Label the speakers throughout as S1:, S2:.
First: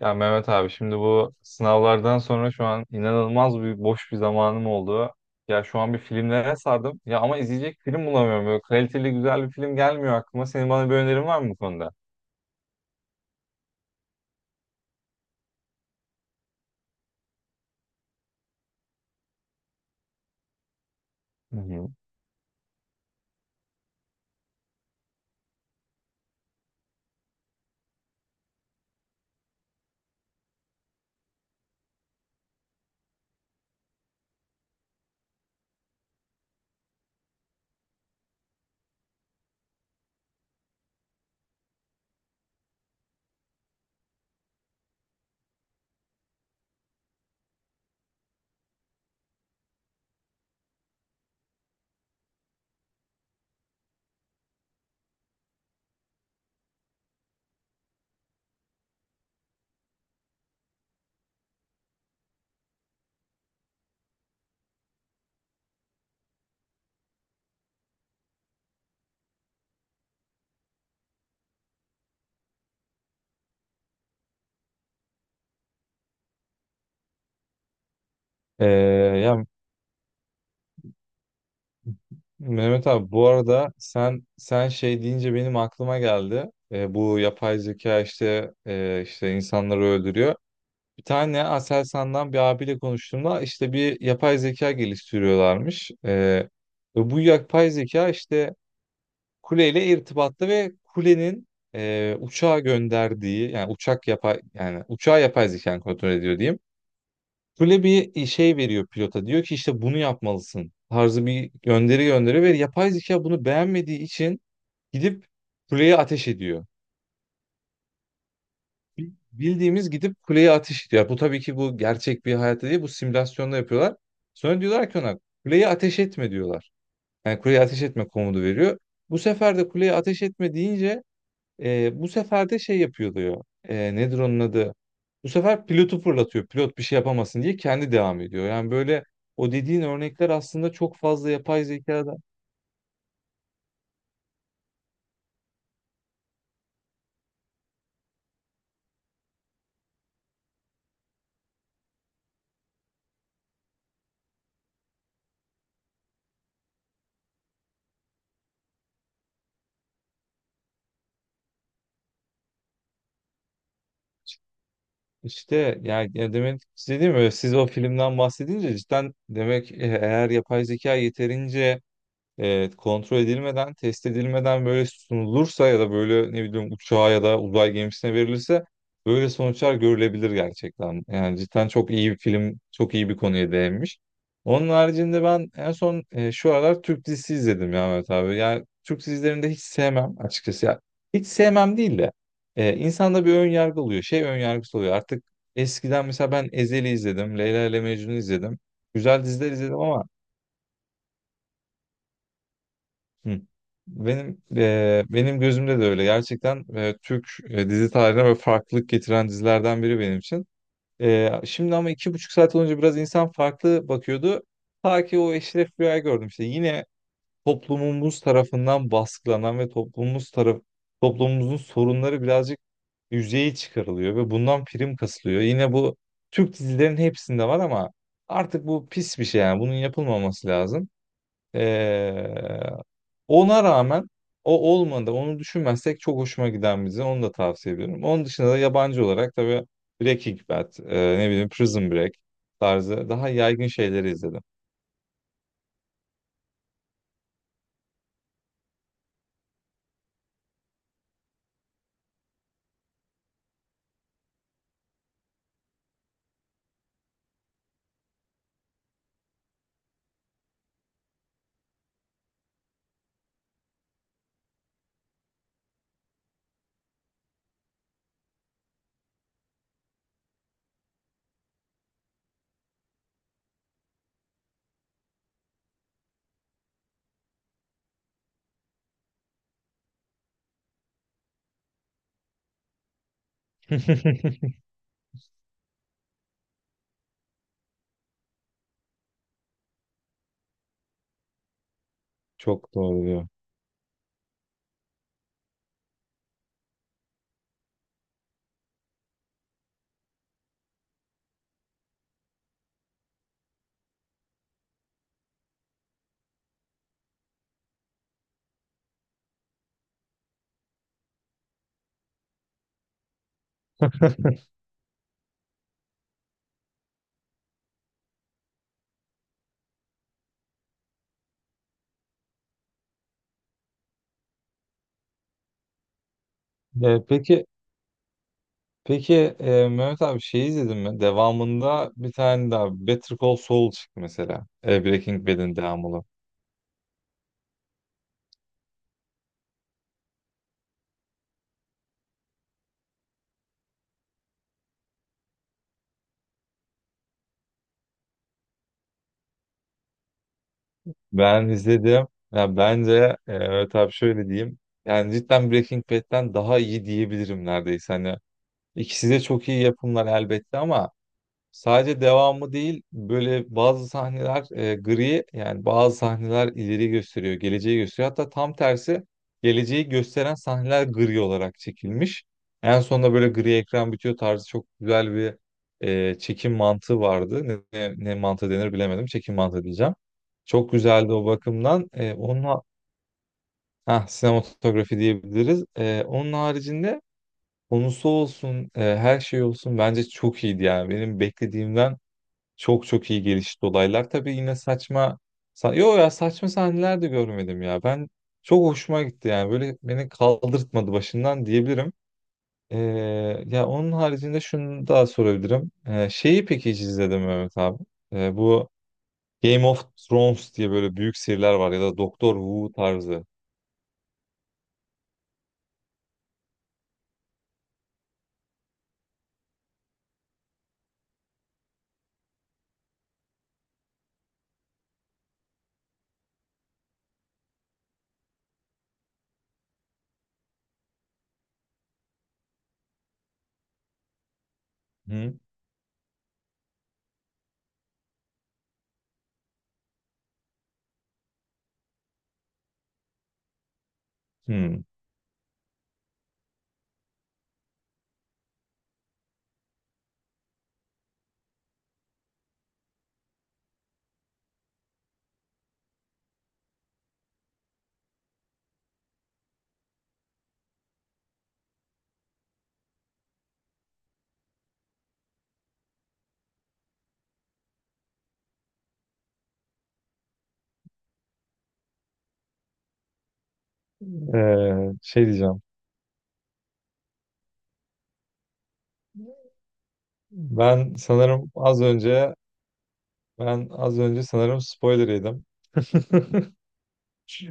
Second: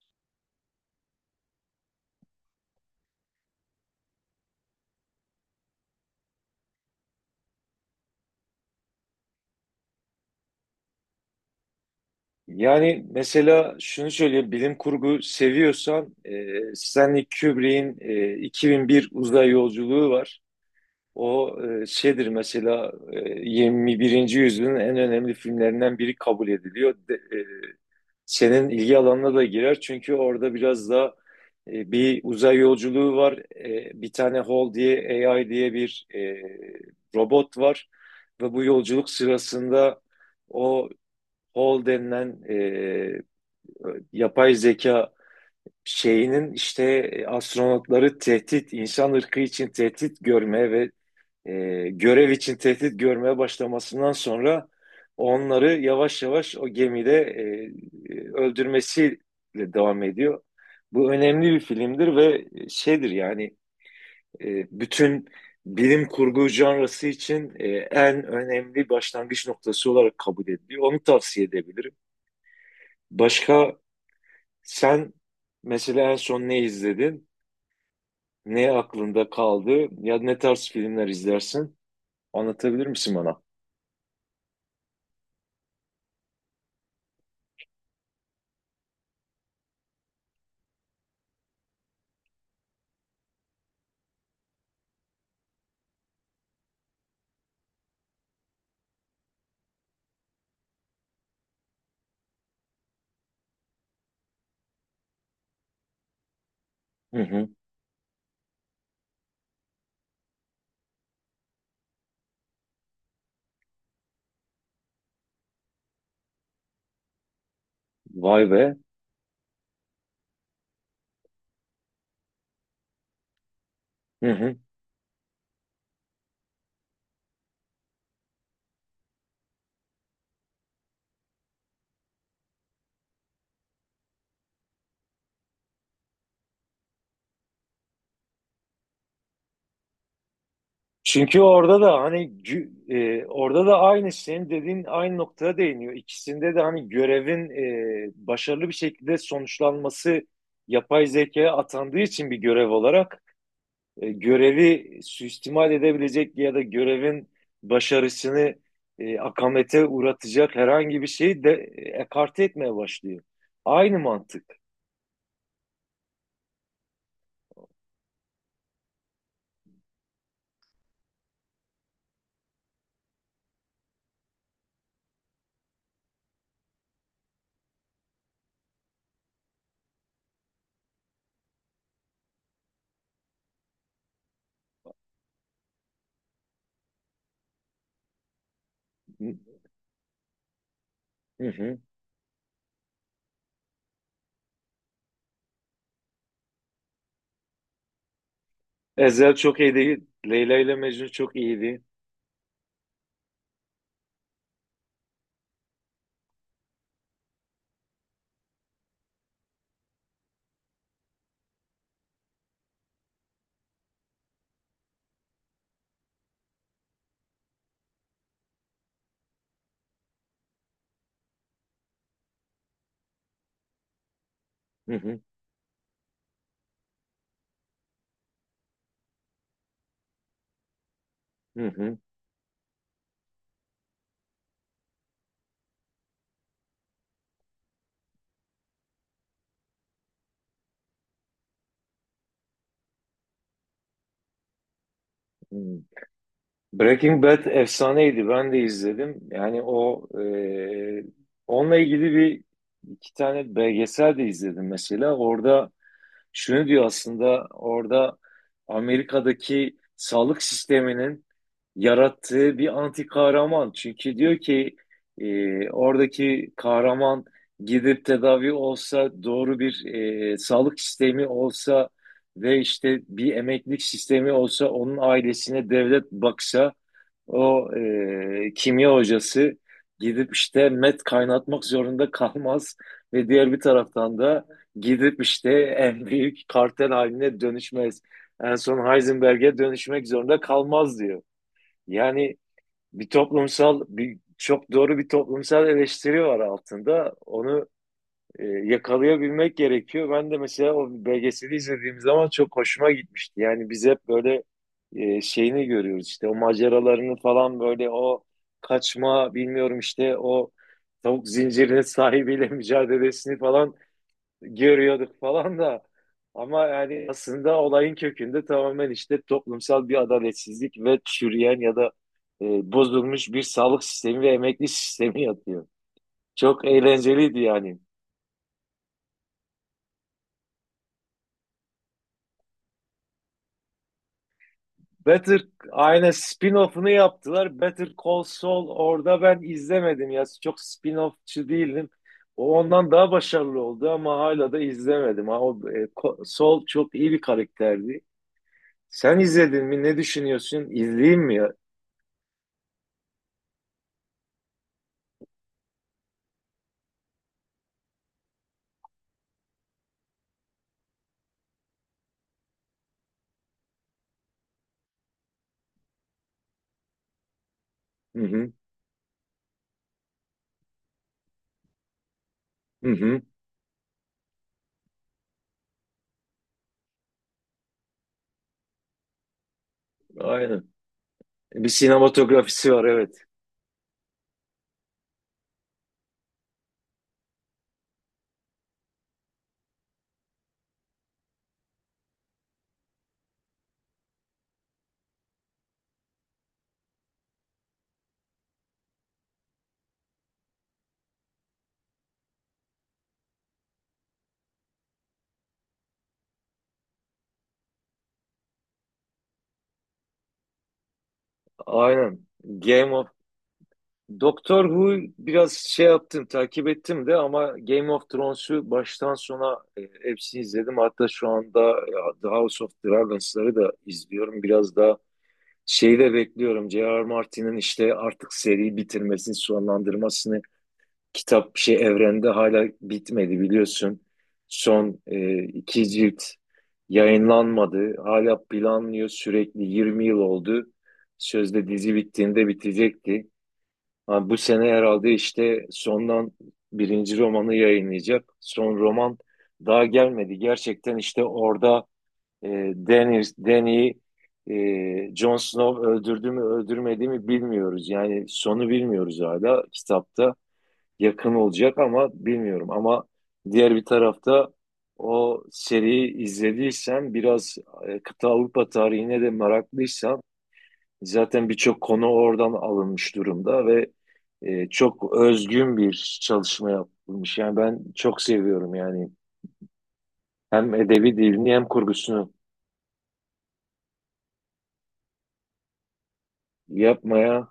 S1: Ya Mehmet abi şimdi bu sınavlardan sonra şu an inanılmaz bir boş bir zamanım oldu. Ya şu an bir filmlere sardım. Ya ama izleyecek film bulamıyorum. Böyle kaliteli güzel bir film gelmiyor aklıma. Senin bana bir önerin var mı bu konuda?
S2: Yani mesela şunu söyleyeyim, bilim kurgu seviyorsan Stanley Kubrick'in 2001 Uzay Yolculuğu var.
S1: Hı
S2: O
S1: hı.
S2: şeydir mesela, e, 21. yüzyılın en önemli filmlerinden biri kabul ediliyor. Senin ilgi alanına da girer çünkü orada biraz da bir uzay yolculuğu var. Bir tane Hall diye AI diye bir robot var ve bu yolculuk sırasında o Hall denilen yapay zeka şeyinin işte astronotları tehdit, insan ırkı için tehdit görmeye ve görev için tehdit görmeye başlamasından sonra onları yavaş yavaş o gemide öldürmesiyle devam ediyor. Bu önemli bir filmdir ve şeydir yani, bütün bilim kurgu janrası için en önemli başlangıç noktası olarak kabul ediliyor. Onu tavsiye edebilirim. Başka, sen mesela en son ne izledin? Ne
S1: Ee,
S2: aklında
S1: ya
S2: kaldı? Ya ne tarz filmler izlersin? Anlatabilir
S1: Mehmet abi
S2: misin
S1: bu
S2: bana?
S1: arada sen şey deyince benim aklıma geldi. Bu yapay zeka işte insanları öldürüyor. Bir tane Aselsan'dan bir abiyle konuştuğumda işte bir yapay zeka geliştiriyorlarmış. Ve bu yapay zeka işte kuleyle irtibatta ve kulenin uçağa gönderdiği yani uçak yapay yani uçağı yapay zeka kontrol ediyor diyeyim.
S2: Hı hı.
S1: Kule bir şey veriyor pilota, diyor ki işte bunu yapmalısın tarzı bir gönderi gönderiyor ve yapay zeka bunu beğenmediği için gidip kuleye ateş ediyor.
S2: Vay be.
S1: Bildiğimiz gidip kuleye ateş ediyor. Bu tabii ki bu gerçek bir hayatta değil, bu simülasyonda yapıyorlar.
S2: Hı hı.
S1: Sonra diyorlar ki ona kuleye ateş etme diyorlar. Yani kuleye ateş etme komutu veriyor. Bu sefer de kuleye ateş etme deyince bu sefer de şey yapıyor diyor. Nedir onun adı? Bu sefer pilotu fırlatıyor. Pilot bir şey yapamasın diye kendi devam ediyor. Yani böyle o dediğin örnekler aslında çok fazla
S2: Çünkü
S1: yapay
S2: orada da
S1: zekada.
S2: orada da aynı senin dediğin aynı noktaya değiniyor. İkisinde de hani görevin başarılı bir şekilde sonuçlanması yapay zekaya atandığı için bir görev olarak görevi suistimal edebilecek ya da görevin başarısını akamete uğratacak herhangi bir şeyi de ekarte etmeye başlıyor. Aynı mantık.
S1: İşte yani demek istediğim öyle, siz o filmden bahsedince cidden demek eğer yapay zeka yeterince, evet, kontrol edilmeden, test edilmeden böyle sunulursa ya da böyle ne bileyim uçağa ya da uzay gemisine verilirse böyle sonuçlar görülebilir gerçekten. Yani cidden çok iyi bir film, çok iyi bir konuya değinmiş. Onun haricinde ben en son şu aralar Türk dizisi izledim ya Mehmet abi. Yani Türk dizilerini de hiç sevmem açıkçası. Ya, hiç
S2: Hı
S1: sevmem
S2: hı.
S1: değil de insanda bir ön yargı oluyor. Şey ön yargısı oluyor. Artık eskiden mesela ben Ezel'i izledim, Leyla ile Mecnun'u izledim. Güzel
S2: Ezel
S1: diziler
S2: çok
S1: izledim
S2: iyiydi.
S1: ama.
S2: Leyla ile Mecnun çok iyiydi.
S1: Hı. Benim gözümde de öyle. Gerçekten Türk dizi tarihine böyle farklılık getiren dizilerden biri benim için. Şimdi ama 2,5 saat olunca biraz insan farklı bakıyordu. Ta ki o Eşref Rüya'yı gördüm işte. Yine toplumumuz tarafından baskılanan ve toplumumuzun sorunları birazcık yüzeye çıkarılıyor ve bundan
S2: Hı
S1: prim
S2: hı.
S1: kasılıyor. Yine bu Türk dizilerin hepsinde var ama artık bu pis bir şey yani. Bunun yapılmaması lazım. E,
S2: Hı hı.
S1: Ona rağmen o olmadı. Onu düşünmezsek çok hoşuma giden bir dizi. Onu da tavsiye ediyorum. Onun dışında da yabancı olarak tabii Breaking Bad, ne bileyim, Prison Break tarzı daha yaygın şeyleri izledim.
S2: Hı. Breaking Bad efsaneydi. Ben de izledim. Yani o, onunla ilgili bir iki tane belgesel de izledim mesela. Orada şunu diyor aslında, orada Amerika'daki sağlık sisteminin yarattığı bir anti kahraman. Çünkü diyor ki oradaki kahraman gidip tedavi olsa, doğru bir sağlık sistemi olsa ve işte bir emeklilik sistemi olsa, onun ailesine devlet baksa, o kimya hocası gidip işte met kaynatmak zorunda kalmaz ve diğer bir taraftan da gidip işte en büyük kartel haline dönüşmez. En son Heisenberg'e dönüşmek zorunda kalmaz diyor. Yani
S1: Çok doğru
S2: bir
S1: diyor.
S2: toplumsal, bir çok doğru bir toplumsal eleştiri var altında. Onu yakalayabilmek gerekiyor. Ben de mesela o belgeseli izlediğim zaman çok hoşuma gitmişti. Yani biz hep böyle şeyini görüyoruz işte, o maceralarını falan, böyle o kaçma bilmiyorum işte, o tavuk zincirinin sahibiyle mücadelesini falan görüyorduk falan da, ama yani aslında olayın kökünde tamamen işte toplumsal bir adaletsizlik ve çürüyen ya da bozulmuş bir sağlık sistemi ve emekli sistemi yatıyor. Çok
S1: E,
S2: eğlenceliydi
S1: peki
S2: yani.
S1: peki, Mehmet abi, şey izledin mi? Devamında bir tane daha Better Call Saul çıktı mesela. Breaking
S2: Better
S1: Bad'in devamı.
S2: aynen, spin-off'unu yaptılar. Better Call Saul, orada ben izlemedim ya. Çok spin offçı değilim. O ondan daha başarılı oldu ama hala da izlemedim. Ha, o, Saul çok iyi bir karakterdi. Sen izledin mi? Ne düşünüyorsun? İzleyeyim mi
S1: Ben
S2: ya?
S1: izledim. Ya bence Mehmet abi, şöyle diyeyim. Yani cidden Breaking Bad'den daha iyi diyebilirim neredeyse. Hani, İkisi de çok iyi yapımlar elbette ama sadece devamı değil, böyle bazı sahneler gri, yani bazı sahneler ileri gösteriyor, geleceği gösteriyor.
S2: Hı
S1: Hatta
S2: hı.
S1: tam tersi, geleceği gösteren sahneler gri olarak çekilmiş. En
S2: Hı
S1: sonunda
S2: hı,
S1: böyle gri ekran bitiyor tarzı çok güzel bir çekim mantığı vardı. Ne mantığı denir bilemedim. Çekim mantığı diyeceğim.
S2: aynen.
S1: Çok güzeldi o
S2: Bir
S1: bakımdan. Onun
S2: sinematografisi var evet.
S1: ha, sinematografi diyebiliriz. Onun haricinde konusu olsun, her şey olsun bence çok iyiydi yani. Benim beklediğimden çok çok iyi gelişti olaylar. Tabii yine saçma sahneler de görmedim ya. Ben çok hoşuma gitti yani. Böyle beni kaldırtmadı başından diyebilirim. E, ya onun haricinde şunu daha sorabilirim. Şeyi peki hiç izledin mi Mehmet abi? Bu Game of Thrones diye böyle büyük seriler var ya da
S2: Aynen.
S1: Doktor Who
S2: Game of
S1: tarzı.
S2: Doctor Who biraz şey yaptım, takip ettim de, ama Game of Thrones'u baştan sona hepsini izledim. Hatta şu anda The House of Dragons'ları da izliyorum. Biraz daha şeyi de bekliyorum. J.R. Martin'in işte artık seriyi bitirmesini, sonlandırmasını. Kitap şey, evrende hala bitmedi biliyorsun. Son
S1: Hı?
S2: iki cilt yayınlanmadı. Hala planlıyor sürekli, 20 yıl oldu. Sözde dizi bittiğinde bitecekti. Ha, bu sene
S1: Hı.
S2: herhalde işte sondan birinci romanı yayınlayacak. Son roman daha gelmedi. Gerçekten işte orada e, Daenerys, Dany, Jon Snow öldürdü mü öldürmedi mi bilmiyoruz. Yani sonu bilmiyoruz, hala kitapta yakın olacak ama bilmiyorum. Ama diğer bir tarafta, o seriyi izlediysen, biraz kıta Avrupa tarihine de meraklıysan, zaten birçok konu oradan alınmış durumda ve çok
S1: Şey diyeceğim.
S2: özgün bir çalışma yapılmış. Yani ben çok seviyorum yani, hem
S1: Ben
S2: edebi
S1: sanırım
S2: dilini hem
S1: az
S2: kurgusunu
S1: önce Ben az önce sanırım spoiler yedim.
S2: yapmaya.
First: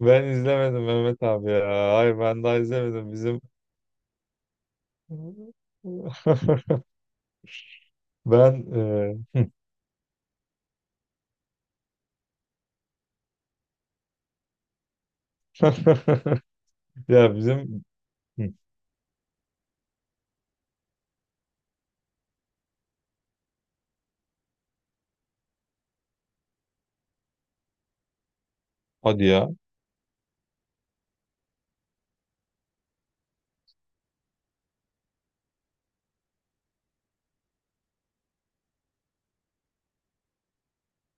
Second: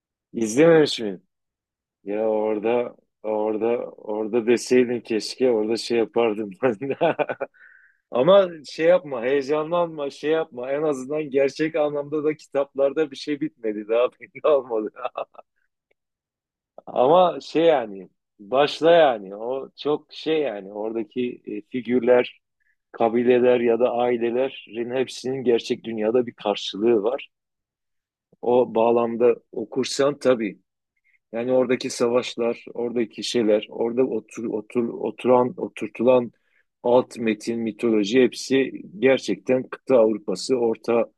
S1: Ben izlemedim
S2: İzlememiş miyim?
S1: Mehmet abi ya. Hayır,
S2: Ya
S1: ben daha
S2: orada,
S1: izlemedim. Bizim
S2: orada orada deseydin keşke, orada şey yapardım ben. Ama
S1: ben
S2: şey yapma, heyecanlanma, şey yapma. En azından gerçek anlamda da kitaplarda bir şey bitmedi. Daha belli olmadı.
S1: ya
S2: Ama şey
S1: bizim.
S2: yani,
S1: Hı,
S2: başla yani. O çok şey yani, oradaki figürler, kabileler ya da ailelerin hepsinin gerçek dünyada bir karşılığı var. O
S1: hadi
S2: bağlamda
S1: ya.
S2: okursan tabii. Yani oradaki savaşlar, oradaki şeyler, orada oturtulan alt metin, mitoloji, hepsi gerçekten kıta Avrupası, orta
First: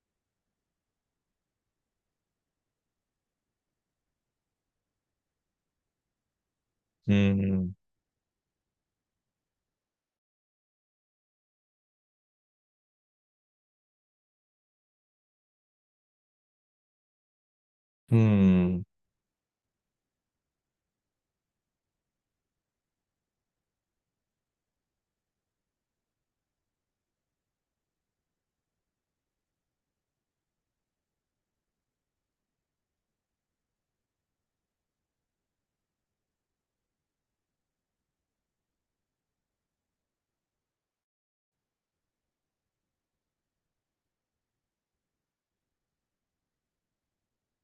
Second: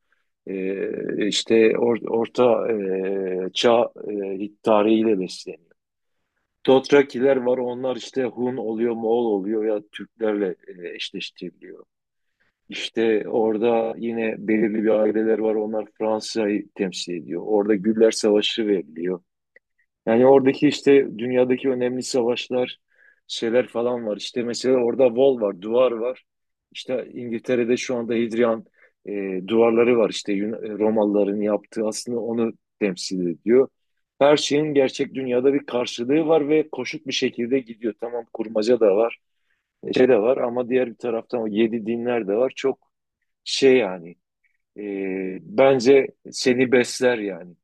S2: e, işte or- orta e, çağ tarihiyle besleniyor. Dothrakiler var,
S1: Hmm.
S2: onlar işte Hun oluyor, Moğol oluyor ya, Türklerle eşleştiriliyor. İşte orada yine belirli bir aileler var, onlar Fransa'yı temsil ediyor. Orada Güller Savaşı
S1: Hmm.
S2: veriliyor. Yani oradaki işte dünyadaki önemli savaşlar, şeyler falan var. İşte mesela orada wall var, duvar var. İşte İngiltere'de şu anda Hadrian duvarları var. İşte Romalıların yaptığı aslında onu temsil ediyor. Her şeyin gerçek dünyada bir karşılığı var ve koşut bir şekilde gidiyor. Tamam kurmaca da var, şey de var, ama diğer bir taraftan o yedi dinler de var. Çok şey yani, bence seni besler yani.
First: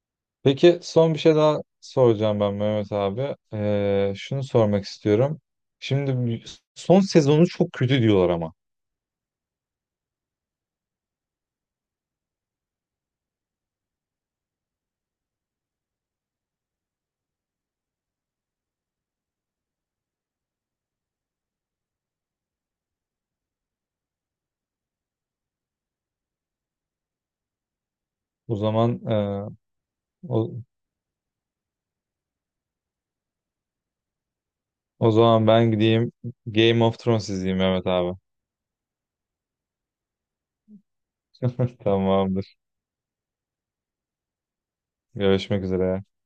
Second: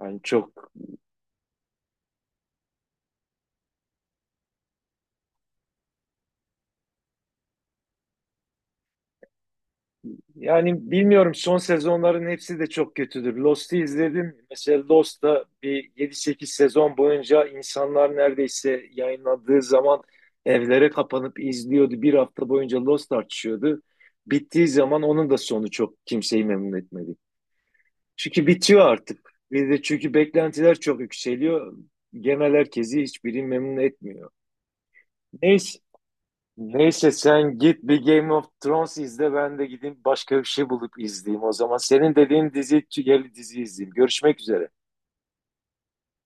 S2: Yani çok.
S1: Peki son bir şey daha soracağım ben Mehmet abi. Şunu sormak istiyorum. Şimdi son sezonu çok kötü diyorlar ama.
S2: Yani bilmiyorum, son sezonların hepsi de çok kötüdür. Lost'u izledim. Mesela Lost'ta bir 7-8 sezon boyunca insanlar neredeyse yayınlandığı zaman evlere kapanıp izliyordu. Bir hafta boyunca Lost tartışıyordu. Bittiği zaman onun da sonu çok kimseyi memnun etmedi. Çünkü
S1: O
S2: bitiyor
S1: zaman e,
S2: artık. Bir de çünkü
S1: o,
S2: beklentiler çok yükseliyor. Genel herkesi hiçbiri memnun etmiyor.
S1: o zaman ben
S2: Neyse.
S1: gideyim Game of
S2: Neyse
S1: Thrones izleyeyim
S2: sen git
S1: Mehmet
S2: bir
S1: abi.
S2: Game of Thrones izle, ben de gideyim başka bir şey bulup izleyeyim o zaman. Senin dediğin
S1: Tamamdır.
S2: dizi, tüyeli dizi izleyeyim. Görüşmek üzere.
S1: Görüşmek üzere.